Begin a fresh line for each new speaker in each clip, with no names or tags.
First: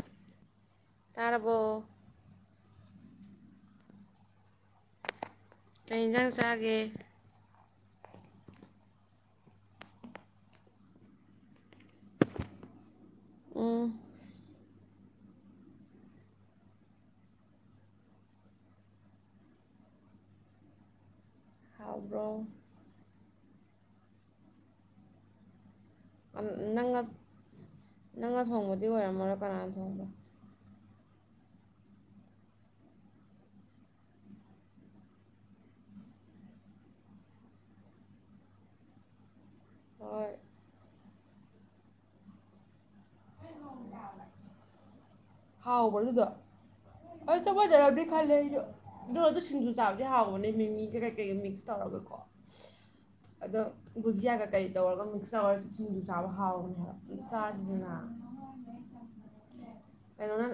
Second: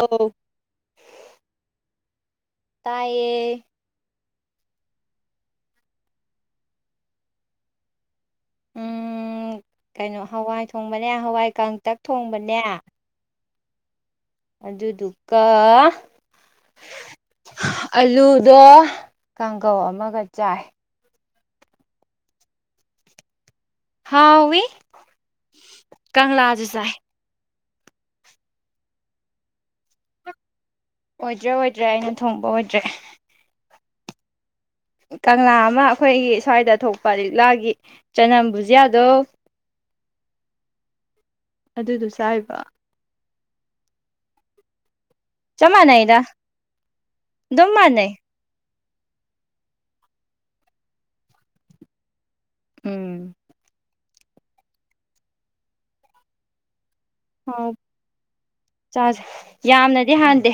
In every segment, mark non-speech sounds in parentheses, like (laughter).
ꯑꯧ
ꯇꯥꯔꯕꯣ
ꯇꯥꯏꯌꯦ
ꯀꯩ ꯏꯟꯖꯥꯡ ꯆꯥꯒꯦ
ꯎꯝ ꯀꯩꯅꯣ ꯍꯋꯥꯏ ꯊꯣꯡꯕꯅꯦ ꯍꯋꯥꯏ ꯀꯥꯡꯇꯛ ꯊꯣꯡꯕꯅꯦ
ꯎꯝ
ꯑꯗꯨꯗꯨꯒ ꯑꯂꯨꯗꯣ ꯀꯥꯡꯒꯧ ꯑꯃꯒ ꯆꯥꯏ
ꯍꯥꯎꯕ꯭ꯔꯣ
ꯍꯥꯎꯏ
ꯑꯝ ꯅꯪꯅ ꯅꯪꯅ ꯊꯣꯡꯕꯗꯤ ꯑꯣꯏꯔꯝꯃꯔꯣꯏ ꯀꯅꯥꯟ ꯊꯣꯡꯕꯅꯣ
ꯑꯣꯏꯗ꯭ꯔꯦ ꯑꯣꯏꯗ꯭ꯔꯦ ꯑꯩꯅ ꯊꯣꯡꯕ ꯑꯣꯏꯗ꯭ꯔꯦ ꯀꯪꯂꯥ ꯑꯃ ꯑꯈꯣꯏꯒꯤ ꯁ꯭ꯋꯥꯏꯗ ꯊꯣꯛꯄ ꯂꯤꯛꯂꯥꯒꯤ ꯆꯥꯅꯝ ꯕꯨꯖꯤꯌꯥꯗꯣ
ꯍꯣꯏ
ꯑꯗꯨꯗꯨ ꯆꯥꯏꯕ ꯆꯞ
ꯍꯥꯎꯕ꯭ꯔꯣ
ꯃꯥꯟꯅꯩꯗ
ꯑꯗꯨꯗꯣ ꯑꯥ ꯆꯞ
ꯑꯗꯨꯝ
ꯃꯥꯟꯅꯔꯝꯅꯤ
ꯃꯥꯟꯅꯩ
ꯈꯜꯂꯦ ꯑꯩꯖꯨ ꯗꯣ ꯑꯗꯨ ꯁꯤꯡꯖꯨ ꯆꯥꯕꯗꯤ ꯍꯥꯎꯕꯅꯦ ꯃꯤꯃꯤꯒ ꯀꯩꯀꯩꯒ ꯃꯤꯛꯁ ꯇꯧꯔꯒꯀꯣ
ꯎꯝ
ꯑꯗꯣ ꯕꯨꯨꯖꯤꯌꯥꯒ ꯀꯩꯀꯩ ꯇꯧꯔꯒ ꯃꯤꯛꯁ ꯇꯧꯔ ꯁꯤꯡꯖꯨ ꯆꯥꯕ ꯍꯥꯎꯕꯅꯦ ꯍꯥꯏꯕ ꯑꯃꯇ ꯆꯥꯖꯤꯗꯅ
ꯆꯥꯖꯦ ꯌꯥꯝꯅꯗꯤ
ꯀꯩꯅꯣꯅ
ꯍꯥꯟꯗꯦ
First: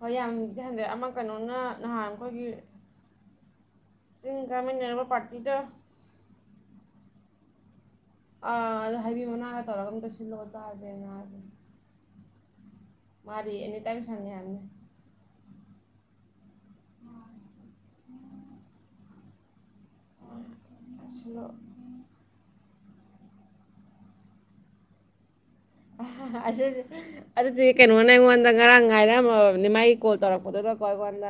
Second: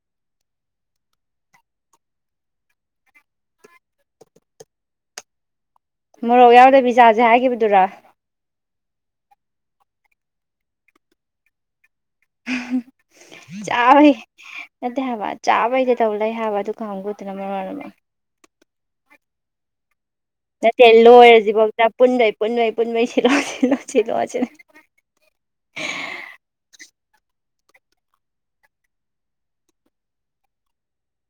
ꯍꯣꯏ ꯌꯥꯝꯗꯤ ꯍꯥꯟꯗꯦ ꯑꯃ ꯀꯩꯅꯣꯅ ꯅꯍꯥꯟ ꯑꯈꯣꯏꯒꯤ ꯆꯤꯡ ꯀꯃꯤꯟꯅꯔꯝꯕ ꯄ꯭ꯔꯥꯠꯇꯤꯗꯣ
ꯃꯣꯔꯣꯛ ꯌꯥꯎꯗꯕꯤ ꯆꯥꯖꯦ ꯍꯥꯏꯒꯤꯕꯗꯨꯔꯣ
ꯑꯥ ꯑꯗꯣ ꯍꯩꯕꯤ ꯃꯅꯥꯒ ꯇꯧꯔꯒ ꯑꯝꯇ ꯁꯤꯜꯂꯛꯑꯣ ꯆꯥꯖꯦꯅ ꯍꯥꯏꯕꯅꯤ ꯃꯥꯗꯤ ꯑꯦꯅꯤ ꯇꯥꯏꯝ
ꯆꯥꯕꯩ
ꯁꯪꯉꯤ ꯍꯥꯏꯕꯅꯤ
ꯅꯠꯇꯦ ꯍꯥꯏꯕ ꯆꯥꯕꯩꯗ ꯇꯧ ꯂꯩ ꯍꯥꯏꯕ ꯑꯗꯨ ꯀꯥꯡꯕꯨꯗꯨꯅ ꯃꯔꯣꯟ ꯑꯃ ꯅꯠꯇꯦ ꯂꯣꯏꯔꯖꯤꯕꯧꯇ ꯄꯨꯟꯕꯩ ꯄꯨꯟꯕꯩ ꯄꯨꯟꯕꯩ ꯁꯤꯜꯂꯛꯑꯣ ꯁꯤꯜꯂꯣ ꯁꯤꯜꯂꯣ ꯁꯤꯜꯂꯣ
(unintelligible) ꯑꯗꯨꯗꯤ ꯀꯩꯅꯣꯅ ꯑꯩꯉꯣꯟꯗ ꯉꯔꯥꯡ ꯍꯥꯏꯔꯝꯃꯕꯅꯤ ꯃꯥꯏ ꯀꯣꯜ ꯇꯧꯔꯛꯄꯗꯨꯗꯀꯣ ꯑꯩꯉꯣꯟꯗ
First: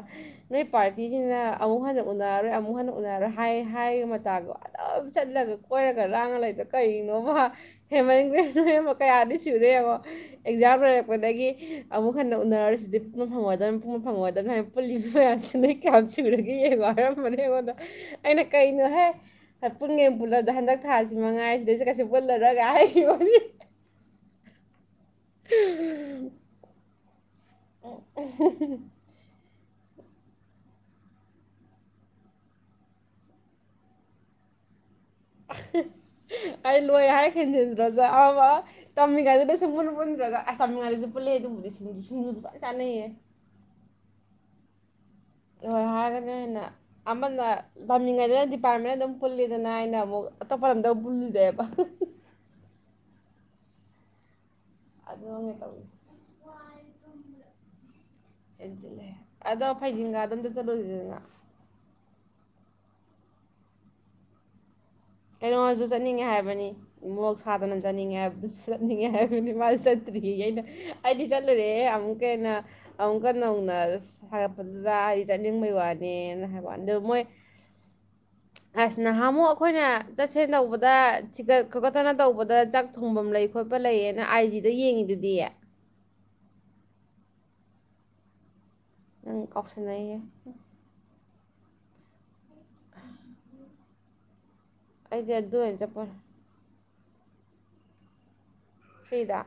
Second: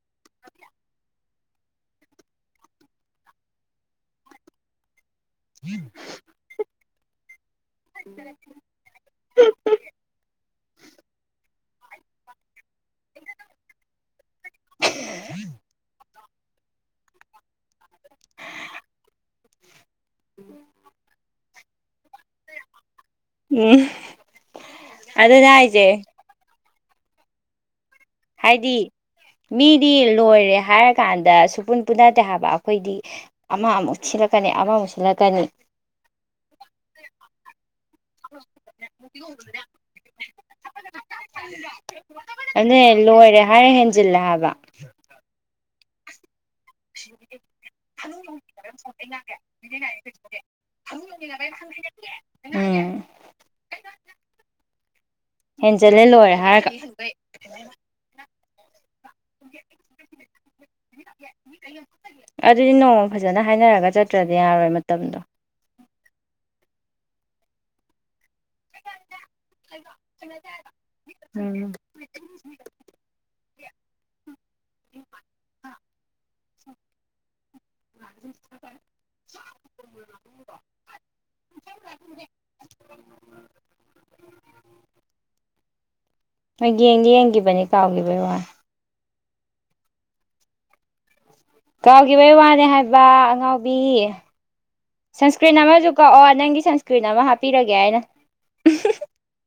ꯅꯣꯏ ꯄꯥꯔꯇꯤꯖꯤꯅ ꯑꯃꯨꯛ ꯍꯟꯅ ꯎꯅꯔꯔꯣꯏ ꯑꯃꯨꯛ ꯍꯟꯅ ꯎꯅꯔꯣꯏ ꯍꯥꯏ ꯍꯥꯏꯔꯦꯇꯥꯗꯣ ꯗꯨꯝ ꯆꯠꯂꯒ ꯀꯣꯏꯔꯒ ꯂꯥꯡꯉ ꯂꯩꯗꯣ ꯀꯩꯒꯤꯅꯣꯕ ꯍꯦꯃꯟꯒ꯭ꯔꯦ ꯅꯣꯏ ꯑꯃ ꯀꯌꯥꯗꯤ ꯁꯨꯔꯦ ꯌꯦꯡꯉꯣ ꯑꯦꯛꯖꯥꯝ ꯂꯩꯔꯛꯄꯗꯒꯤ ꯑꯃꯨꯛ ꯍꯟꯅ ꯎꯅꯔꯔꯣꯏ ꯁꯤꯗꯤ ꯄꯨꯨꯡ ꯐꯪꯒꯗꯕꯅꯤ ꯄꯨꯡ ꯐꯪꯉꯣꯏꯗꯅꯤ (unintelligible) ꯄꯨꯂꯤꯁ ꯐ ꯀꯌꯥ (unintelligible) ꯇꯨꯔꯒꯦ ꯌꯦꯡꯉꯣ ꯍꯥꯏꯔꯝꯕꯅꯦ ꯑꯩꯉꯣꯟꯗ ꯑꯩꯅ ꯀꯩꯅꯣꯍꯦ ꯄꯨꯟꯒꯦ ꯄꯨꯜꯂꯗ ꯍꯟꯗꯛ ꯊꯥꯁꯤ ꯃꯉꯥꯏ ꯁꯤꯗꯩꯁꯤ ꯀꯩꯁꯨ ꯄꯨꯜꯂꯔꯒ ꯍꯥꯏꯈꯤꯕꯅꯤ
ꯎꯝ ꯑꯗꯨꯅꯦ ꯍꯥꯏꯖꯦ
ꯎꯝ ꯎꯝ (inaudible)
ꯍꯥꯏꯗꯤ ꯃꯤꯗꯤ ꯂꯣꯏꯔꯦ ꯍꯥꯏꯔꯀꯥꯟꯗ ꯁꯨꯄꯨꯟ ꯄꯨꯟꯅꯗꯦ ꯍꯥꯏꯕ ꯑꯩꯈꯣꯏꯗꯤ ꯑꯃ ꯑꯃꯨꯛ ꯁꯤꯜꯂꯛꯀꯅꯤ ꯑꯃꯃꯨꯛ ꯁꯤꯜꯂꯛꯀꯅꯤ
ꯑꯩ ꯂꯣꯏ ꯍꯥꯏ ꯐꯦꯟꯖ ꯑꯋꯥ (unintelligible) ꯇꯝꯃꯤꯉꯩꯗꯅ ꯁꯨꯡꯄꯨꯟ ꯄꯨꯟꯗ꯭ꯔꯒ ꯑꯁ ꯇꯝꯃꯤꯉꯩꯗꯁꯨ ꯄꯨꯂꯩ ꯑꯗꯨꯕꯨꯗꯤ (unintelligible)
ꯑꯦ ꯂꯣꯏꯔꯦ ꯍꯥꯏꯔꯦ ꯍꯦꯟꯖꯤꯜꯂꯦ ꯍꯥꯏꯕ
ꯂꯣꯏ ꯍꯥꯏꯔꯒꯅ ꯍꯦꯟꯅ ꯑꯃꯅ ꯇꯝꯃꯤꯉꯩꯗꯅ ꯗꯤꯄꯥꯔꯠꯃꯦꯟ ꯑꯗꯨꯝ ꯄꯨꯜꯂꯤꯗꯅ ꯑꯩꯅ ꯑꯃꯨꯛ ꯑꯇꯣꯞꯄ ꯂꯝꯗ ꯄꯨꯂꯨꯖꯦꯕ
ꯎꯝ
ꯑꯗꯨꯅꯦ ꯇꯧꯔꯤꯁꯦ
ꯍꯦꯟꯖꯜꯂꯦ ꯂꯣꯏꯔꯦ ꯍꯥꯏꯔꯒ
ꯍꯦꯟꯖꯜꯂꯦ ꯑꯗꯣ ꯐꯩꯖꯤꯡꯒꯥꯗ ꯑꯝꯇ ꯆꯠꯂꯨꯖꯤꯗꯅ
ꯑꯗꯨꯗꯤ ꯅꯣꯡꯃ ꯐꯖꯅ ꯍꯥꯏꯅꯔꯒ ꯆꯠꯇ꯭ꯔꯗꯤ ꯌꯥꯔꯣꯏ ꯃꯇꯝꯗꯣ
ꯀꯩꯅꯣꯁꯨ ꯆꯠꯅꯤꯡꯉꯦ ꯍꯥꯏꯕꯅꯤ ꯃꯣꯛ ꯁꯥꯗꯅ ꯆꯠꯅꯤꯡꯉꯦ ꯍꯥꯏꯕ ꯆꯠꯅꯤꯡꯉꯦ ꯍꯥꯏꯕꯅꯤ ꯃꯥꯁꯨ ꯆꯠꯇ꯭ꯔꯤꯌꯦ ꯑꯩꯅ ꯑꯩꯗꯤ
ꯎꯝ
ꯆꯠꯂꯨꯔꯦꯍꯦ ꯑꯃꯨꯛꯀ ꯍꯦꯟꯅ ꯑꯃꯨꯛꯀ ꯅꯧꯅ ꯍꯥꯏꯒꯠꯄꯗꯨꯗ ꯑꯩ ꯆꯠꯅꯤꯡꯕꯩ ꯋꯥꯅꯦꯅ ꯍꯥꯏꯕ ꯋꯥꯅꯤ ꯑꯗꯨ ꯃꯣꯏ
ꯑ (inaudible)
ꯑꯁ ꯅꯍꯥꯃꯨꯛ ꯑꯩꯈꯣꯏꯅ ꯆꯠꯁꯦꯟ ꯇꯧꯕꯗ ꯊꯤꯒꯠ ꯈꯣꯀꯠꯇꯅ ꯇꯧꯕꯗ ꯆꯥꯛ ꯊꯣꯡꯕꯝ ꯂꯩ ꯈꯣꯠꯄ ꯂꯩꯌꯦꯅ ꯑꯥꯏ ꯖꯤꯗ ꯌꯦꯡꯉꯤꯗꯨꯗꯤ
ꯍꯣꯏ ꯌꯦꯡꯗꯤ ꯌꯦꯡꯒꯤꯕꯅꯦ ꯀꯥꯎꯒꯤꯕꯩ ꯋꯥ
ꯅꯪ ꯀꯥꯎꯁꯟꯅꯩꯌꯦ
ꯀꯥꯎꯒꯤꯕꯩ ꯋꯥꯅꯦ ꯍꯥꯏ ꯋꯥ ꯑꯉꯥꯎꯕꯤ
ꯑꯩꯗꯤ ꯑꯗꯨ
ꯁꯟꯁꯀ꯭ꯔꯤꯟ
ꯑꯣꯏꯅ
ꯑꯃꯁꯨ
ꯆꯠꯄ
ꯀꯛꯑꯣ ꯅꯪꯒꯤ ꯁꯟꯁ ꯀ꯭ꯔꯤꯟ ꯑꯃ ꯍꯥꯞꯄꯤꯔꯒꯦ ꯍꯥꯏꯅ
ꯐ꯭ꯔꯤꯗꯥ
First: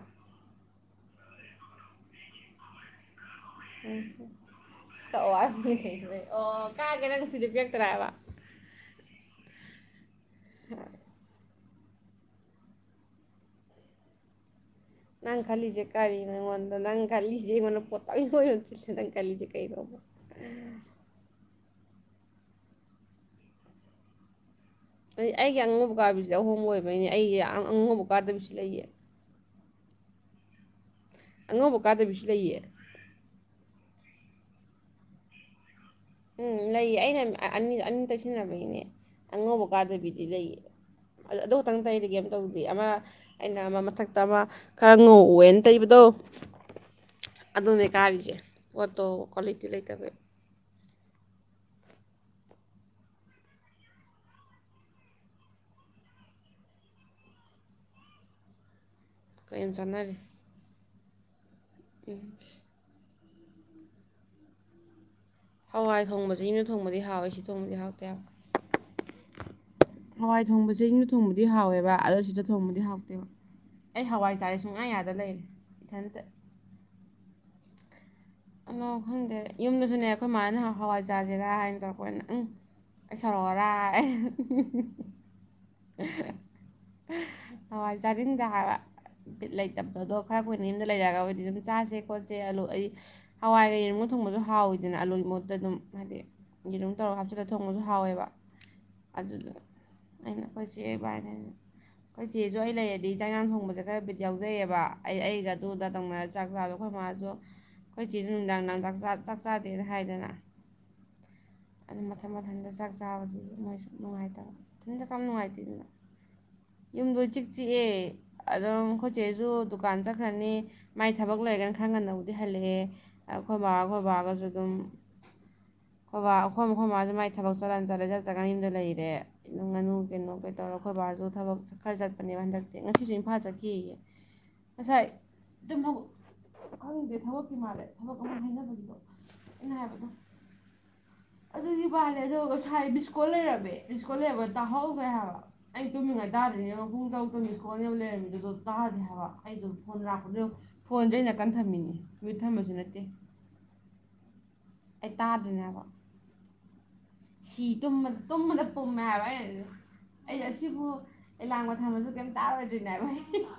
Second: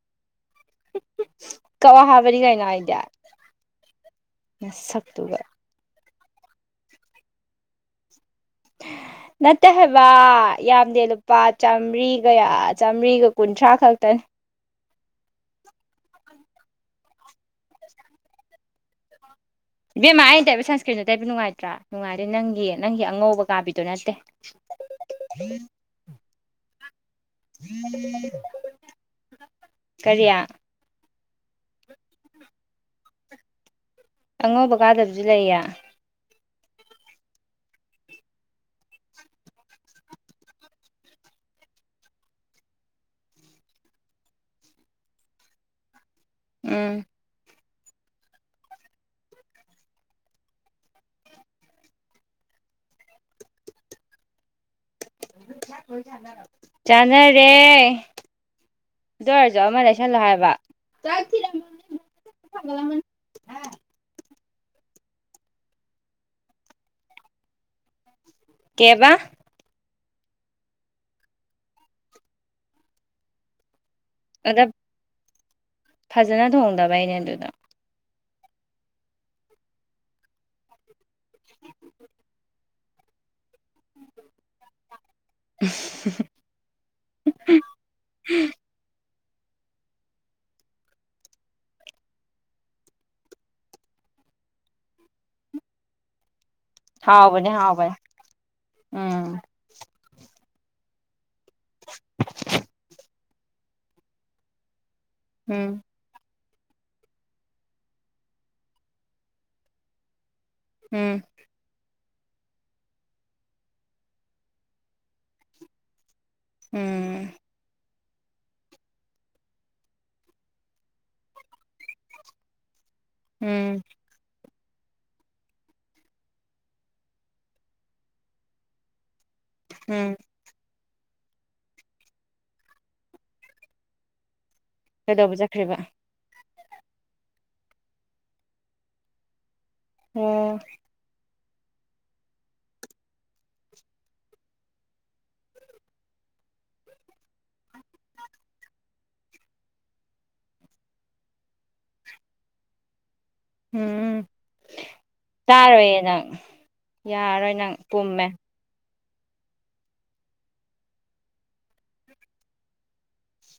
ꯀꯋꯥ ꯍꯥꯕꯅꯤ ꯀꯩꯅꯣ ꯑꯩꯗꯤ ꯅꯁꯛꯇꯨꯒ
ꯎ ꯀꯌꯥ ꯀꯦꯅꯦ ꯁꯤꯗꯤ ꯄ ꯇꯔꯑ (unintelligible) (inaudible)
ꯅꯠꯇꯦ ꯍꯥꯏꯕ ꯌꯥꯝꯗꯦ ꯂꯨꯄꯥ ꯆꯥꯝꯃ꯭ꯔꯤꯒ ꯆꯥꯝꯃ꯭ꯔꯤꯒ ꯀꯨꯟꯊ꯭ꯔꯥ ꯈꯛꯇꯅꯤ
ꯅꯪ ꯈꯜꯂꯤꯖꯦ ꯀꯔꯤꯅꯣ ꯑꯩꯉꯣꯟꯗ ꯅꯪ ꯈꯜꯂꯤꯖꯦ ꯌꯦꯡꯉꯣ ꯄꯣꯠꯇꯪ ꯀꯣꯏ (unintelligible) ꯅꯪ ꯈꯜꯂꯤꯖꯦ ꯀꯩꯅꯣ
ꯏꯕꯦꯝꯃ ꯑꯩꯅ ꯇꯩꯕ ꯁꯟꯁꯀ꯭ꯔꯤꯟꯖꯦ ꯇꯩꯕ ꯅꯨꯡꯉꯥꯏꯇ꯭ꯔꯥ ꯅꯨꯡꯉꯥꯏꯔꯦ ꯅꯪꯒꯤ ꯅꯪꯒꯤ ꯑꯉꯧꯕ ꯀꯥꯕꯤꯗꯣ ꯅꯠꯇꯦ
ꯑꯩꯒꯤ ꯑꯉꯧꯕ ꯀꯥꯕꯤꯁꯤꯗꯤ ꯑꯍꯣꯡꯕ ꯑꯣꯏꯕꯩꯅꯦ ꯑꯩꯌꯥ ꯑꯉꯧꯕ ꯀꯥꯗꯕꯤꯁꯨ ꯂꯩꯌꯦ
ꯀꯔꯤꯌꯥ
ꯑꯉꯧꯕ ꯀꯥꯗꯕꯤꯁꯨ ꯂꯩꯌꯦ
ꯑꯉꯧꯕ ꯀꯥꯗꯕꯁꯨ ꯂꯩꯌꯦ
ꯎꯝ ꯂꯩꯌꯦ ꯑꯩꯅ ꯑꯅꯤ ꯑꯅꯤ ꯇꯩꯁꯤꯟꯅꯕꯒꯤꯅꯦ ꯑꯉꯧꯕ ꯀꯥꯗꯕꯤꯗꯤ ꯂꯩꯌꯦ ꯑꯗꯨ ꯈꯛꯇꯪ ꯇꯩꯗꯤ ꯀꯩꯝ ꯇꯧꯗꯦ ꯑꯃ ꯑꯩꯅ ꯑꯃ ꯃꯊꯛꯇ ꯑꯃ ꯈꯔ ꯉꯧꯋꯦꯟ ꯇꯩꯕꯗꯣ
ꯎꯝ
ꯑꯗꯨꯅꯦ ꯀꯥꯔꯤꯖꯦ ꯄꯣꯠꯇꯣ ꯀ꯭ꯋꯥꯂꯤꯇꯤ ꯂꯩꯇꯕꯩ
ꯆꯥꯅꯔꯦ ꯑꯗꯨ ꯑꯣꯏꯔꯖꯨ
ꯀꯩꯅ
ꯑꯃ
ꯆꯥꯟꯅꯔꯤ
ꯂꯩꯁꯜꯂꯣ ꯍꯥꯏꯕ
ꯎꯝ
(inaudible)
ꯍꯋꯥꯏ ꯊꯣꯡꯕꯖꯤ ꯌꯨꯝꯗ ꯊꯣꯡꯕꯗꯤ ꯍꯥꯎꯋꯤ ꯁꯤ ꯊꯣꯡꯕꯗꯤ ꯍꯥꯎꯇꯦ ꯍꯥꯏꯕ
ꯀꯦꯕꯥ
ꯍꯋꯥꯏ ꯊꯣꯡꯕꯖꯦ ꯌꯨꯝꯗ ꯊꯣꯡꯕꯗꯤ ꯍꯥꯎꯋꯦꯕ ꯑꯗꯨ ꯁꯤꯗ ꯊꯣꯡꯕꯗꯤ ꯍꯥꯎꯇꯦꯕ ꯑꯩ ꯍꯋꯥꯏ ꯆꯥꯌꯦ
ꯑꯗ
ꯁꯨꯡꯌꯥꯥ ꯌꯥꯗ ꯂꯩꯔꯦ ꯏꯊꯟꯇ
ꯐꯖꯅ ꯊꯣꯡꯗꯕꯩꯅꯦ ꯑꯗꯨꯗ
ꯑꯂꯣ ꯈꯪꯗꯦ ꯌꯨꯝꯗꯖꯨꯅꯦ ꯑꯩꯈꯣꯏ ꯃꯥꯅ ꯍ ꯍꯋꯥꯏ ꯆꯥꯖꯤꯔꯥ ꯍꯥꯏꯅ ꯇꯧꯔꯛꯄꯒꯅꯦ ꯎꯪ ꯑꯩ ꯁꯥꯎꯔꯛꯑꯣꯔꯥ
(unintelligible)
ꯍꯋꯥꯏ ꯆꯥꯅꯤꯡꯗꯦ ꯍꯥꯏꯕ ꯕꯤꯠ ꯂꯩꯇꯕꯗꯣ ꯈꯔ ꯀꯨꯏꯅ ꯌꯨꯝꯗ ꯂꯩꯔꯛꯑꯒꯕꯨꯗꯤ ꯑꯗꯨꯝ ꯆꯥꯁꯦ ꯈꯣꯠꯁꯦ ꯑꯂꯨ ꯑꯩ ꯍꯋꯥꯏꯒ ꯌꯦꯔꯨꯝꯒ ꯊꯣꯡꯕꯖꯨ ꯍꯥꯎꯋꯤꯗꯅ ꯑꯂꯨꯏꯒꯤ ꯃꯍꯨꯠꯇ ꯑꯗꯨꯝ ꯍꯥꯏꯗꯤ ꯌꯦꯔꯨꯝ ꯇꯧꯔ ꯍꯥꯞꯆꯤꯜꯂ
ꯍꯥꯎꯕꯅꯦ
ꯊꯣꯡꯕꯖꯨ
ꯍꯥꯎꯕꯅꯦ
ꯍꯥꯎꯋꯦꯕ
ꯎꯝ
ꯑꯗꯨꯗꯨ ꯑꯩꯅ ꯑꯩꯈꯣꯏ ꯆꯦ ꯏꯕꯥꯅꯤꯒꯤ ꯑꯩꯈꯣꯏ ꯆꯦꯖꯨ ꯑꯩ ꯂꯩꯔꯗꯤ ꯆꯥꯛ ꯏꯟꯖꯥꯡ ꯊꯣꯡꯕꯖꯦ ꯈꯔ ꯕꯤꯠ ꯌꯥꯎꯖꯩꯑꯦꯕ ꯑꯩ ꯑꯩꯒ
ꯎꯝ
ꯑꯗꯨꯗ ꯇꯧꯅꯔꯖꯤ ꯆꯥꯛ ꯆꯥꯗꯣ ꯑꯩꯈꯣꯏ ꯃꯥꯖꯨ ꯑꯩꯈꯣꯏ ꯆꯦꯖꯨ ꯅꯨꯡꯗꯥꯡ ꯅꯨꯡꯗꯥꯡ ꯆꯥꯛ ꯆꯥ ꯆꯥꯛ ꯆꯥꯗꯦꯅ ꯍꯥꯏꯗꯅ
ꯎꯝ
ꯑꯗꯨ ꯃꯊꯟ ꯃꯊꯟꯗ ꯆꯥꯛ ꯆꯥꯕꯗꯤ ꯃꯣꯏꯁꯨ ꯅꯨꯡꯉꯥꯏꯇꯕ ꯃꯊꯟꯗ ꯆꯝ ꯅꯨꯡꯉꯥꯏꯇꯦꯅ ꯌꯨꯝꯗꯨ
ꯎꯝ
ꯏꯆꯤꯛ ꯆꯤꯛꯑꯦ ꯑꯗꯨꯝ ꯑꯩꯈꯣꯏꯆꯦꯖꯨ ꯗꯨꯀꯥꯟ ꯆꯠꯈ꯭ꯔꯅꯤ ꯃꯥꯏ ꯊꯕꯛ ꯂꯩꯔꯒꯅ ꯈꯔ ꯉꯟꯅꯕꯨꯗꯤ ꯍꯜꯂꯛꯑꯦ ꯑꯈꯣꯏꯃꯥ
ꯎꯝ
ꯑꯩꯈꯣꯏꯕꯒꯖꯨ ꯑꯗꯨꯝ ꯑꯩꯈꯣꯏꯕꯥ ꯑꯩꯈꯣꯏ ꯑꯩꯈꯣꯏꯃꯥꯖꯨ ꯃꯥꯏ ꯊꯕꯛ ꯆꯠꯂ ꯆꯠꯂꯦ ꯆꯠꯇ꯭ꯔꯒꯅ ꯌꯨꯝꯗ ꯂꯩꯔꯦ ꯅꯨꯡ ꯉꯥꯅꯨ
ꯎꯝ
ꯀꯩꯅꯣ ꯀꯩꯗꯧꯔ ꯑꯩꯈꯣꯏꯕꯥꯖꯨ ꯊꯕꯛ ꯈꯔ ꯆꯠꯄꯅꯦꯕ ꯍꯟꯗꯛꯇꯤ ꯉꯁꯤꯁꯨ ꯏꯝꯐꯥꯜ ꯆꯠꯈꯤꯌꯦ ꯉꯁꯥꯏ
ꯀꯩꯗꯧꯕ ꯆꯠꯈ꯭ꯔꯤꯕ
ꯑꯗꯨꯃꯒ ꯈꯪꯗꯦ ꯊꯕꯛꯀꯤ ꯃꯥꯜꯂꯦ ꯊꯕꯛ ꯑꯃ ꯍꯥꯏꯅꯕꯒꯤꯗꯣ ꯑꯩꯅ ꯍꯥꯏꯕꯗ
ꯑꯦ
ꯑꯗꯨꯗꯤ ꯕꯥꯂꯦ ꯗꯣ ꯉꯁꯥꯏ ꯃꯤꯁꯀꯣꯜ ꯂꯩꯔꯝꯃꯦ ꯃꯤꯁꯀꯣꯜ ꯂꯩꯔꯝꯕ ꯇꯥꯍꯧꯗ꯭ꯔꯦ ꯍꯥꯏꯕ ꯑꯩ ꯇꯨꯝꯃꯤꯉꯥꯏ ꯇꯥꯗ꯭ꯔꯤꯅꯦ ꯌꯦꯡꯉ ꯨꯄꯨꯡ ꯇꯔꯨꯛꯛ ꯃꯤꯁꯀꯣꯜꯅꯦꯕ ꯂꯩꯔꯝꯃꯤꯖꯦ ꯑꯗꯨ ꯇꯥꯗꯔ꯭ꯤꯅꯦ ꯍꯥꯏꯕ ꯑꯩꯗꯣ ꯐꯣꯟ ꯂꯥꯛꯄꯗꯨ ꯌꯦꯡꯉꯨ ꯐꯣꯟꯖꯦ ꯑꯩ ꯅꯥꯀꯟ ꯊꯝꯃꯤꯅꯤ ꯃꯌ꯭ꯨꯠ ꯊꯝꯕꯁꯨ ꯅꯠꯇꯦ
ꯎꯎꯝ
ꯑꯩ ꯇꯥꯗ꯭ꯔꯤꯅꯦ ꯍꯥꯏꯕ
ꯇꯥꯔꯣꯏꯌꯦ ꯅꯪ ꯌꯥꯔꯔꯣꯏ ꯅꯪ
ꯁꯤ ꯇꯨꯝꯕ
ꯄꯨꯝꯃꯦ
ꯇꯨꯝꯕꯗ ꯄꯨꯝꯃꯦ ꯍꯥꯏꯕ ꯑꯩꯅꯗꯤ ꯗꯨ ꯑꯩꯅ ꯑꯁꯤꯕꯨ ꯑꯦꯂꯥꯝꯒ ꯊꯝꯃꯁꯨ ꯀꯦꯝ ꯇꯥꯔꯣꯏꯗꯣꯏꯅꯦ ꯍꯥꯏꯕ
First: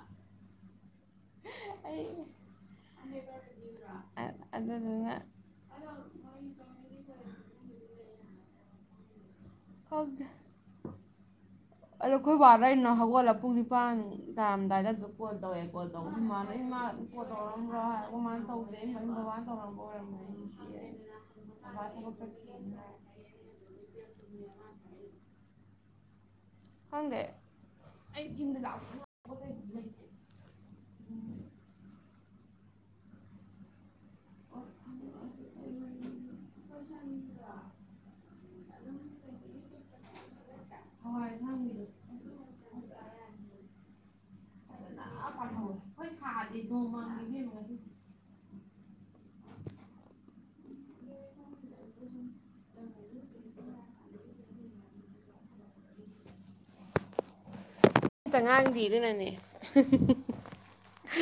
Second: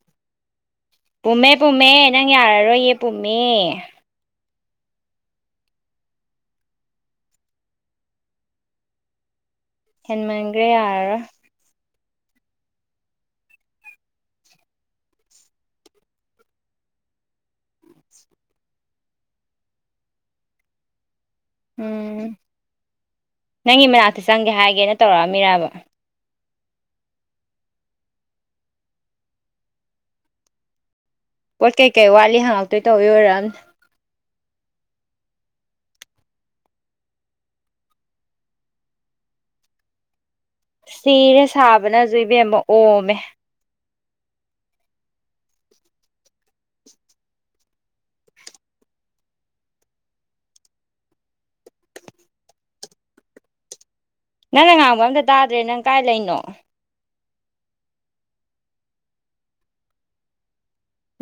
ꯄꯨꯝꯃꯦ ꯄꯨꯝꯃꯦ
ꯑꯩ
ꯅꯪ ꯌꯥꯔꯔꯣꯏꯌꯦ ꯄꯨꯝꯃꯦ
ꯑꯗꯨꯗꯨꯅ ꯑ (unintelligible)
ꯍꯦꯟꯃꯟꯒ꯭ꯔꯦ ꯌꯥꯔꯔꯣꯏ
ꯑꯗꯣ ꯑꯩꯈꯣꯏ ꯕꯥꯗꯩꯅꯣ ꯍꯧꯒꯠꯂ ꯄꯨꯡ ꯅꯤꯄꯥꯟ ꯇꯥꯔꯝꯗꯥꯏꯗ ꯑꯗꯨꯗ ꯀꯣꯜ ꯇꯧꯋꯦ ꯀꯣꯜ ꯇꯧꯕꯗꯨ ꯏꯃꯥꯟꯅ ꯏꯃꯥ ꯀꯣꯜ ꯇꯧꯔꯛꯑꯝꯕ꯭ꯔꯥ ꯍꯥꯏ ꯑꯩꯈꯣꯏꯃꯥꯅ ꯇꯧꯗꯦ ꯃꯅꯨꯡ ꯕꯥꯕꯥꯅ ꯇꯧꯔꯝꯕ ꯑꯣꯏꯔꯝꯒꯅꯦꯌꯦ ꯕꯥꯕꯥ ꯊꯕꯛ
ꯎꯝ
ꯆꯠꯈꯤꯅ ꯍꯥꯏ
ꯅꯪꯒꯤ ꯃꯅꯥꯛꯇ ꯆꯪꯒꯦ
(unintelligible)
ꯍꯥꯏꯒꯦꯅ ꯇꯧꯔꯛꯑꯝꯃꯤꯔꯕ
ꯈꯪꯗꯦ ꯑꯩ ꯏꯟꯗ ꯂꯥꯛ
ꯄꯣꯠ ꯀꯩꯀꯩ ꯋꯥꯠꯂꯤ ꯍꯪꯉꯛꯇꯣꯏ ꯇꯧꯋꯤ ꯑꯣꯏꯔꯝ
(unintelligible) (unintelligible)
ꯁꯤꯔꯦ ꯁꯥꯕꯅꯁꯨ ꯏꯕꯦꯝ ꯑꯣꯝꯃꯦ
ꯄꯥꯝꯊꯧ ꯑꯩꯈꯣꯏ ꯁꯥꯗꯦ ꯅꯣꯡꯃ ꯃꯪ ꯂꯤꯝ ꯅꯤꯍꯥꯏꯕꯦꯝ ꯉꯁꯤ
ꯅꯪꯅ ꯉꯥꯡꯕ ꯑꯝꯇ ꯇꯥꯗ꯭ꯔꯦ ꯅꯪ ꯀꯥꯏ ꯂꯩꯅꯣ
ꯑꯝꯇ ꯉꯥꯡꯗꯤꯦ ꯑꯗꯨꯅꯅꯦ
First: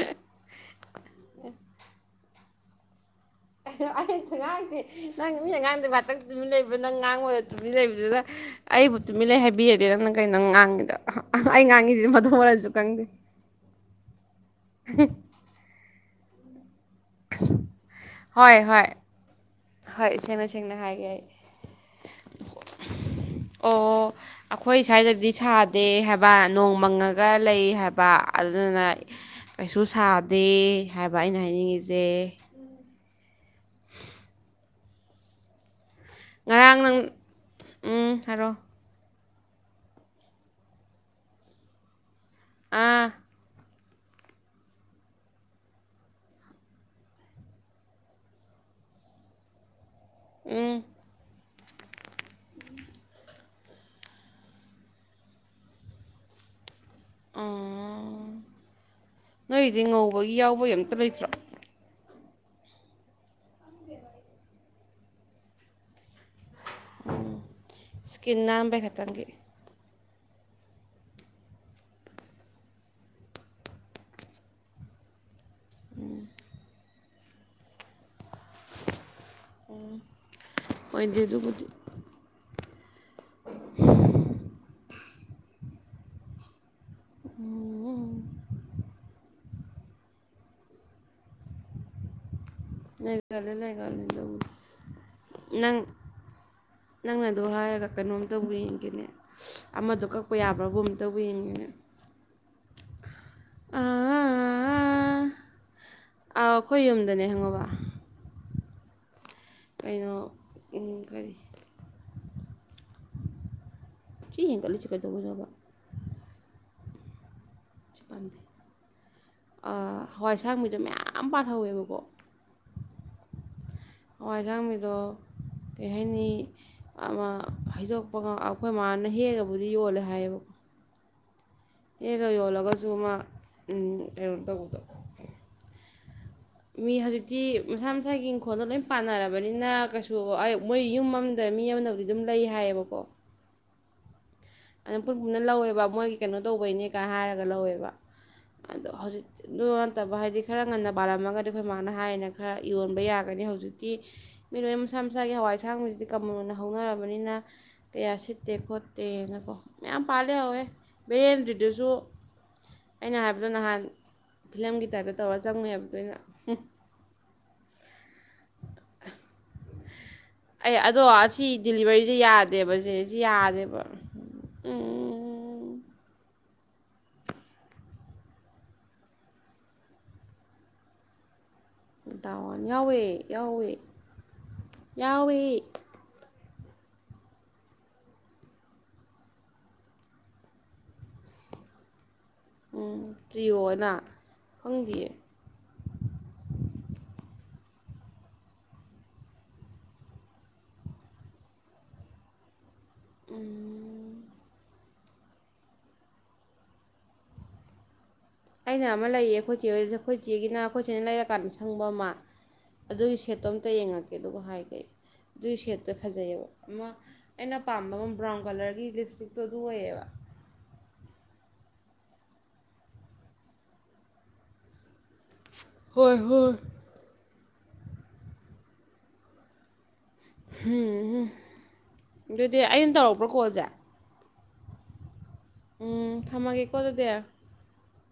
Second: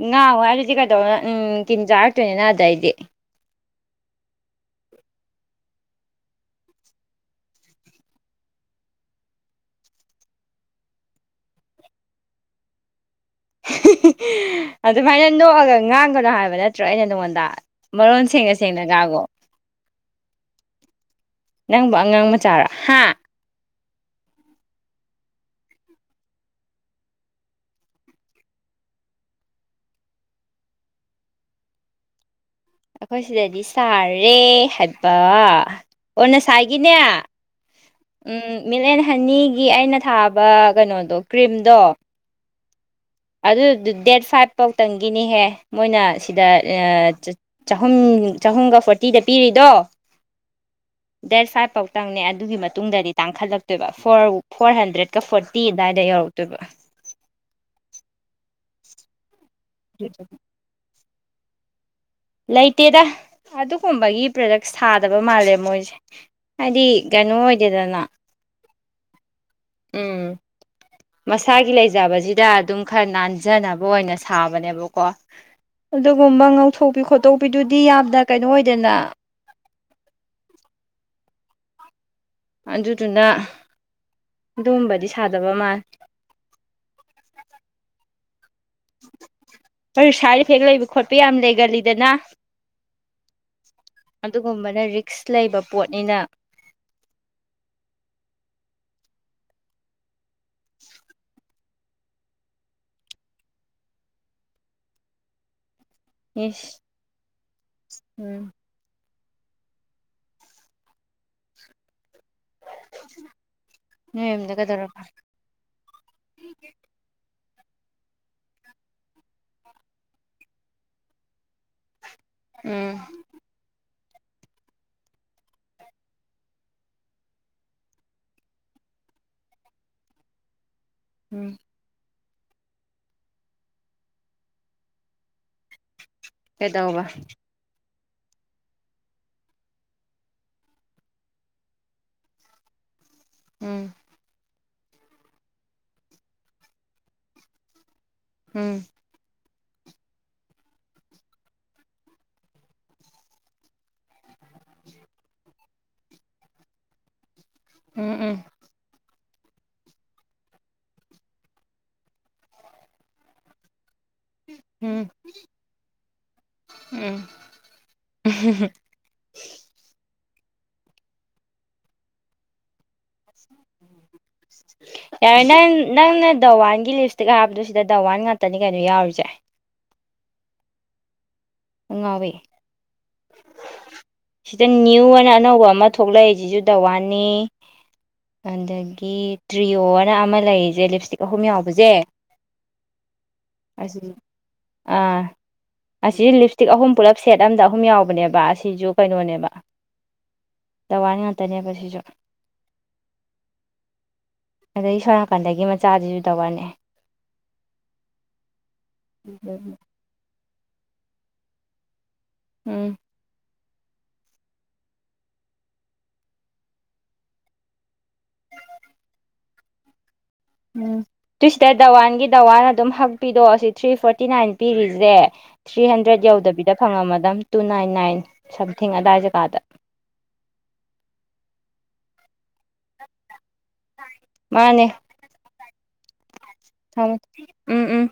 ꯉꯍꯥꯟ ꯍ ꯍꯥꯏ ꯑꯗꯨꯗꯤ ꯎꯟ ꯀꯤꯤꯟ ꯆꯥꯔꯛꯇꯣꯏꯅꯤ ꯅ ꯑꯗꯩꯗꯤ
ꯑꯩ ꯑꯃꯇꯥ ꯉꯥꯡꯗꯦ ꯅꯪ ꯃꯤ ꯑꯉꯥꯡꯗ ꯉꯥꯛꯠꯇꯪ ꯇꯨꯃꯤꯟꯅꯕ ꯅꯪ ꯉꯥꯡꯕꯗ ꯇꯨꯃꯤꯟꯅꯩꯕꯗꯨꯗ ꯑꯩꯕꯨ ꯇꯨꯃꯤꯠ ꯂꯩꯩ ꯍꯥꯏꯕꯤꯔꯗꯤꯦ ꯅꯪꯅ ꯀꯩꯅꯣ ꯉꯥꯡꯉꯤꯗ ꯑꯩ ꯉꯥꯡꯉꯤꯁꯤꯗꯤ ꯃꯊꯣꯡ ꯃꯔꯜꯁꯨ ꯈꯪꯗꯦ
ꯑꯗꯨꯃꯥꯏꯅ ꯅꯣꯛꯑꯒ ꯉꯥꯡꯒꯅꯣ ꯍꯥꯏꯕ ꯅꯠꯇ ꯅꯠꯇ꯭ꯔꯣ ꯑꯩꯅ ꯅꯉꯣꯟꯗ ꯃꯔꯣꯟ ꯁꯦꯡꯉ
ꯍꯣꯏ ꯍꯣꯏ
ꯁꯦꯡꯅꯒꯒꯣ
ꯍꯣꯏ ꯁꯦꯡꯅ ꯁꯦꯡꯅ ꯍꯥꯏꯒꯦ ꯑꯩ
ꯉꯉꯣ ꯅꯪꯕꯨ ꯑꯉꯥꯡ ꯃꯆꯥꯔꯣ ꯍꯥ
ꯑꯣ ꯑꯩꯈꯣꯏ ꯁ꯭ꯋꯥꯏꯗꯗꯤ ꯁꯥꯗꯦ ꯍꯥꯏꯕ ꯅꯣꯡꯃꯪꯉꯒ ꯂꯩ ꯍꯥꯏꯕ ꯑꯗꯨꯗꯨꯅ ꯀꯩꯁꯨ ꯁꯥꯗꯦ ꯍꯥꯏꯕ ꯑꯩꯅ ꯍꯥꯏꯅꯤꯡꯉꯤꯁꯦ
ꯑꯩꯈꯣꯏ ꯁꯤꯗꯗꯤ ꯁꯥꯔꯦ ꯍꯥꯏꯕ ꯑꯣꯟ
ꯉꯔꯥꯡ
ꯅꯁꯥꯏꯒꯤꯅꯦ
ꯅꯪ
ꯎꯝ ꯃꯤꯜꯛ ꯍꯅꯤꯒꯤ ꯑꯩꯅ ꯊꯥꯕ ꯀꯅꯣꯗꯣ ꯀ꯭ꯔꯤꯝꯗꯣ
ꯑꯥ
ꯑꯗꯨ ꯗꯦꯠ ꯐꯥꯏꯚ ꯐꯥꯎꯇꯪꯒꯤꯅꯤꯍꯦ ꯃꯣꯏꯅ ꯁꯤꯗ ꯑꯦ ꯆꯍꯨꯝ ꯆꯍꯨꯝꯒ ꯐꯣꯔꯇꯤꯗ ꯄꯤꯔꯤꯗꯣ
ꯎꯝ
ꯗꯦꯠ ꯐꯥꯏꯚ ꯐꯥꯎꯇꯪꯅꯦ ꯑꯗꯨꯒꯤ ꯃꯇꯨꯡꯗꯗꯤ ꯇꯥꯡꯈꯠꯂꯛ ꯣꯏ ꯐꯣꯔ ꯐꯣꯔ ꯍꯟꯗ꯭ꯔꯦꯗꯀ ꯐꯣꯔꯇꯤ ꯑꯗꯨꯋꯥꯏꯗ ꯌꯧꯔꯛꯇꯣꯏꯕ
ꯎ ꯅꯣꯏꯗꯤꯦ ꯉꯧꯕꯒꯤ ꯌꯥꯎꯕ ꯑꯝꯇ ꯂꯩꯇ꯭ꯔꯣ
ꯂꯩꯇꯦꯗ ꯑꯗꯨꯒꯨꯝꯕꯒꯤ ꯄ꯭ꯔꯗꯛ ꯁꯥꯗꯕ ꯃꯥꯜꯂꯦ ꯃꯣꯏꯁꯦ ꯍꯥꯏꯗꯤ ꯀꯩꯅꯣ ꯑꯣꯏꯗꯦꯗꯅ
ꯀꯅꯥꯝꯕꯕ ꯈꯇꯪꯒꯦ
ꯎꯝ
(inaudible)
ꯃꯁꯥꯒꯤ ꯂꯩꯖꯕꯁꯤꯗ ꯑꯗꯨꯝ ꯈꯔ ꯅꯥꯟꯖꯅꯕ ꯑꯣꯏꯅ ꯁꯥꯕꯅꯦꯕꯀꯣ ꯑꯗꯨꯒꯨꯝꯕ ꯉꯧꯊꯣꯛꯄꯤ ꯈꯣꯠꯇꯣꯛꯄꯤꯗꯨꯗꯤ ꯌꯥꯝꯅ ꯀꯩꯅꯣ ꯑꯣꯏꯗꯗꯅꯥ
ꯎꯟ ꯑꯣꯏꯗꯤꯗꯨꯕꯨꯗꯤ
ꯑꯗꯨꯗꯨꯅ ꯑꯗꯨꯒꯕꯗꯤ ꯁꯥꯗꯕ ꯃꯥꯜꯂꯦ
ꯎꯟ ꯎꯟ
ꯀ ꯁꯥꯏꯠ ꯏꯐꯦꯛ ꯂꯩꯕ ꯈꯣꯠꯄ ꯌꯥꯝ ꯂꯩꯒꯜꯂꯤꯗꯅ
ꯂꯩꯒꯟꯂꯤ ꯂꯩꯒꯅꯂꯤ ꯑꯦꯗꯨꯕꯨꯗꯤ
ꯑꯗꯨꯒꯨꯝꯕꯅ ꯔꯤꯛꯁ ꯂꯩꯕ
ꯅꯡ
ꯄꯣꯠꯅꯤꯅ
ꯅꯪꯅ ꯑꯗꯣ ꯍꯥꯏꯔꯒ ꯀꯩꯅꯣꯝ ꯇꯧꯕꯨ ꯌꯦꯡꯒꯦꯅꯦ ꯑꯃꯗꯣ ꯀꯛꯄ ꯌꯥꯕ꯭ꯔꯥꯒꯨꯝ ꯑ ꯇꯧꯕ ꯌꯦꯡꯉꯤꯅꯦ ꯑꯥ ꯑꯥ ꯑꯥ ꯑꯥ
ꯏꯁ
ꯑꯩꯈꯣꯏ ꯌꯨꯝꯗꯅꯦ ꯍꯪꯉꯕ
ꯎꯝ
ꯀꯩꯅꯣ ꯎꯟ ꯀꯔꯤ
ꯅꯣꯏ
ꯆ
ꯌꯨꯝꯗ
ꯍꯦꯟꯒꯠ ꯂꯤꯁꯦ
ꯀꯩꯗꯧꯔꯕ
ꯀꯩꯗꯧ ꯕꯩꯅꯣꯕꯥ ꯁꯤ ꯄꯝꯗꯦ ꯑꯥ ꯍꯋꯥꯏꯁꯥꯡꯕꯦꯗꯣ ꯃꯌꯥꯝ ꯄꯥꯜꯍꯧꯋꯦꯕꯀꯣ
ꯎꯝ
ꯍꯋꯥꯏ ꯑꯁꯥꯡꯕꯤꯗꯣ ꯀꯩ ꯍꯥꯏꯅꯤ ꯑꯃ ꯍꯩꯗꯣꯛꯄ ꯑꯩꯈꯣꯏ ꯃꯥꯅ ꯍꯦꯛꯑꯒꯕꯨꯗꯤ ꯌꯣꯜꯂꯦ ꯍꯥꯏꯌꯦꯕ
ꯎꯝ
ꯍꯦꯛꯑꯒ ꯌꯣꯜꯂꯒꯁꯨ ꯃꯥ ꯎꯝ ꯀꯩꯅꯣ ꯇꯧꯕꯗꯣ ꯃꯤ
ꯀꯩꯗꯧꯕ
ꯍꯧꯖꯤꯛꯇꯤ ꯃꯁꯥ ꯃꯁꯥꯒꯤ ꯏꯪꯈꯣꯜꯗꯣ ꯂꯣꯏ ꯄꯥꯟꯅꯔꯕꯅꯤꯅ ꯀꯩꯁꯨ ꯑꯩ ꯃꯣꯏ ꯌꯨꯝ ꯑꯃꯗ ꯃꯤ ꯑꯃꯅꯕꯨ ꯑꯗꯨꯝ ꯂꯩ ꯍꯥꯏꯌꯦꯕꯀꯣ
ꯎꯝ
ꯑꯗꯨ ꯑꯩꯈꯣꯏ ꯄꯨꯅ ꯂꯧꯋꯦꯕ ꯃꯣꯏꯒꯤ ꯀꯩꯅꯣ ꯇꯧꯕꯩꯅꯦꯀꯥꯏ ꯍꯥꯏꯔꯒ ꯂꯧꯋꯦꯕ
ꯎꯝ
ꯇꯣ ꯍꯧꯖꯤꯡꯇꯤ ꯑꯗꯨ ꯅꯠꯇꯕ ꯍꯥꯏꯗꯤ ꯈꯔ ꯉꯟꯅ ꯄꯥꯜꯂꯝꯃꯒꯗꯤ ꯑꯩꯈꯣꯏ ꯃꯥꯅ ꯍꯥꯏꯔꯤꯅ ꯈꯔ ꯌꯣꯟꯕ ꯌꯥꯒꯅꯤ ꯍꯧꯖꯤꯛꯇꯤ ꯃꯤꯔꯣꯏꯅ ꯃꯁꯥ ꯃꯁꯥꯒꯤ ꯍꯋꯥꯏ ꯑꯁꯥꯡꯕꯁꯤꯗꯤ ꯀꯃꯟ ꯑꯣꯏꯅ ꯍꯧꯅꯔꯕꯅꯤꯅ ꯀꯌꯥ
ꯎꯝ ꯎꯝ
ꯁꯤꯠꯇꯦ ꯈꯣꯠꯇꯦꯅ ꯑꯣ ꯃꯌꯥꯝ ꯄꯥꯜ ꯂꯩꯍꯧꯔꯦ ꯕꯦꯔꯦꯟꯗ꯭ꯔꯤꯗꯨꯁꯨ ꯑꯩꯅ ꯍꯥꯏꯕꯗꯣ ꯅꯍꯥꯟ ꯐꯤꯂꯝꯒꯤ
ꯎꯝ
ꯇꯥꯏꯞꯇ ꯇꯧꯔ ꯆꯪꯉꯨꯏ ꯍꯥꯏꯕꯗꯣ ꯑꯩꯅ
ꯎꯝ
ꯑꯩ ꯑꯗꯣ ꯑꯁꯤ ꯗꯤꯂꯤꯚꯔꯤꯖꯦ ꯌꯥꯗꯦꯕꯁꯦ ꯌꯥꯗꯦꯕ ꯎꯝ
ꯌꯥꯔꯦ ꯅꯪ ꯅꯪꯅ ꯗꯋꯥꯟꯒꯤ ꯂꯤꯞꯁꯇꯤꯛ ꯍꯥꯏꯕꯗꯣ ꯁꯤꯗ ꯗꯋꯥꯟ ꯉꯥꯛꯇꯅꯤ ꯀꯩꯅꯣ ꯌꯥꯎꯔꯤꯁꯦ ꯑꯉꯥꯎꯕꯤ
ꯗꯥꯎ ꯌꯥꯎꯋꯦ ꯌꯥꯎꯋꯦ
ꯁꯤꯗ ꯅꯤ꯭ꯎ ꯍꯥꯏꯅꯥ
ꯌꯥꯎꯋꯦ
ꯑꯅꯧꯕ ꯑꯃ ꯊꯣꯛꯂꯛꯏꯖꯤꯖꯨ ꯗꯋꯥꯟꯅꯤ ꯑꯗꯒꯤ ꯇ꯭ꯔꯤꯌꯣ ꯑꯅ ꯑꯃ ꯂꯩꯔꯤꯖꯦ ꯂꯤꯞꯁꯇꯤꯛ ꯑꯍꯨꯝ ꯌꯥꯎꯕꯖꯦ
ꯎꯝ ꯄ꯭ꯔꯤꯌꯣ ꯑꯅ ꯈꯪꯗꯤꯌꯦ
ꯑꯥ ꯑꯁꯤ ꯂꯤꯞꯁꯇꯤꯛ ꯑꯍꯨꯝ ꯄꯨꯂꯞ ꯁꯦꯠ ꯑꯝꯗ ꯑꯍꯨꯝ ꯌꯥꯎꯕꯅꯦꯕꯥ ꯑꯁꯤꯖꯨ ꯀꯩꯅꯣꯅꯦꯕ ꯗꯋꯥꯟ ꯉꯥꯛꯇꯅꯦꯕ ꯁꯤꯁꯨ
ꯎꯝ
ꯑꯗꯩ ꯁꯣꯝꯅꯥꯀꯟꯗꯒꯤ ꯃꯆꯥꯁꯤꯁꯨ ꯗꯋꯥꯟꯅꯦ
ꯑꯩꯅ ꯑꯃ ꯂꯩꯌꯦ ꯑꯩꯈꯣꯏ ꯆꯦ ꯍꯣꯏꯖꯨ ꯑꯩꯈꯣꯏ ꯆꯦꯒꯤꯅ ꯑꯩꯈꯣꯏ ꯆꯦꯅ ꯂꯩꯔꯀꯥꯟꯗ ꯁꯪꯕ ꯑꯃ
ꯎꯝ
ꯑꯗꯨꯏ ꯁꯦꯠꯇꯣ ꯑꯝꯇ ꯌꯦꯡꯉꯛꯀꯦ ꯑꯗꯨꯒ ꯍꯥꯏꯒꯦ ꯑꯩ ꯑꯗꯨꯏ ꯁꯦꯠꯇ ꯐꯖꯩꯑꯕ ꯑꯃ ꯑꯩꯅ ꯄꯥꯝꯕ ꯑꯃ ꯕ꯭ꯔꯥꯎꯟ ꯀꯂꯔꯒꯤ ꯂꯤꯞꯁꯇꯤꯛꯇꯣ ꯑꯗꯨ ꯑꯣꯏꯌꯦꯕ
ꯎꯝ ꯑꯗꯨꯨꯏ ꯁꯤꯗ ꯗꯥꯋꯥꯟꯒꯤ ꯗꯥꯋꯥꯟ ꯑꯗꯨꯝ ꯍꯛꯄꯤꯗꯣ ꯑꯁꯤ ꯊ꯭ꯔꯤ ꯐꯣꯔꯇꯤ ꯅꯥꯏꯟ ꯄꯤꯔꯤꯖꯦ ꯊ꯭ꯔꯤ
ꯍꯣꯏ
ꯍꯟꯗ꯭ꯔꯦꯗ
ꯍꯣꯏ
ꯌꯧꯗꯕꯤꯗ ꯐꯪꯉꯝꯃꯗꯝ ꯇꯨ ꯅꯥꯏꯟ ꯅꯥꯏꯟ ꯁꯝꯊꯤꯡ ꯑꯗꯥꯏ ꯖꯒꯥꯗ
ꯑꯗꯨꯗꯤ ꯑꯩꯅ ꯇꯧꯔꯛꯄ꯭ꯔꯥ ꯀꯣꯜꯁꯦ
ꯃꯥꯅꯦ
ꯎꯝ ꯊꯝꯃꯒꯦ
ꯊꯝꯃꯣ ꯎꯝ ꯎꯝ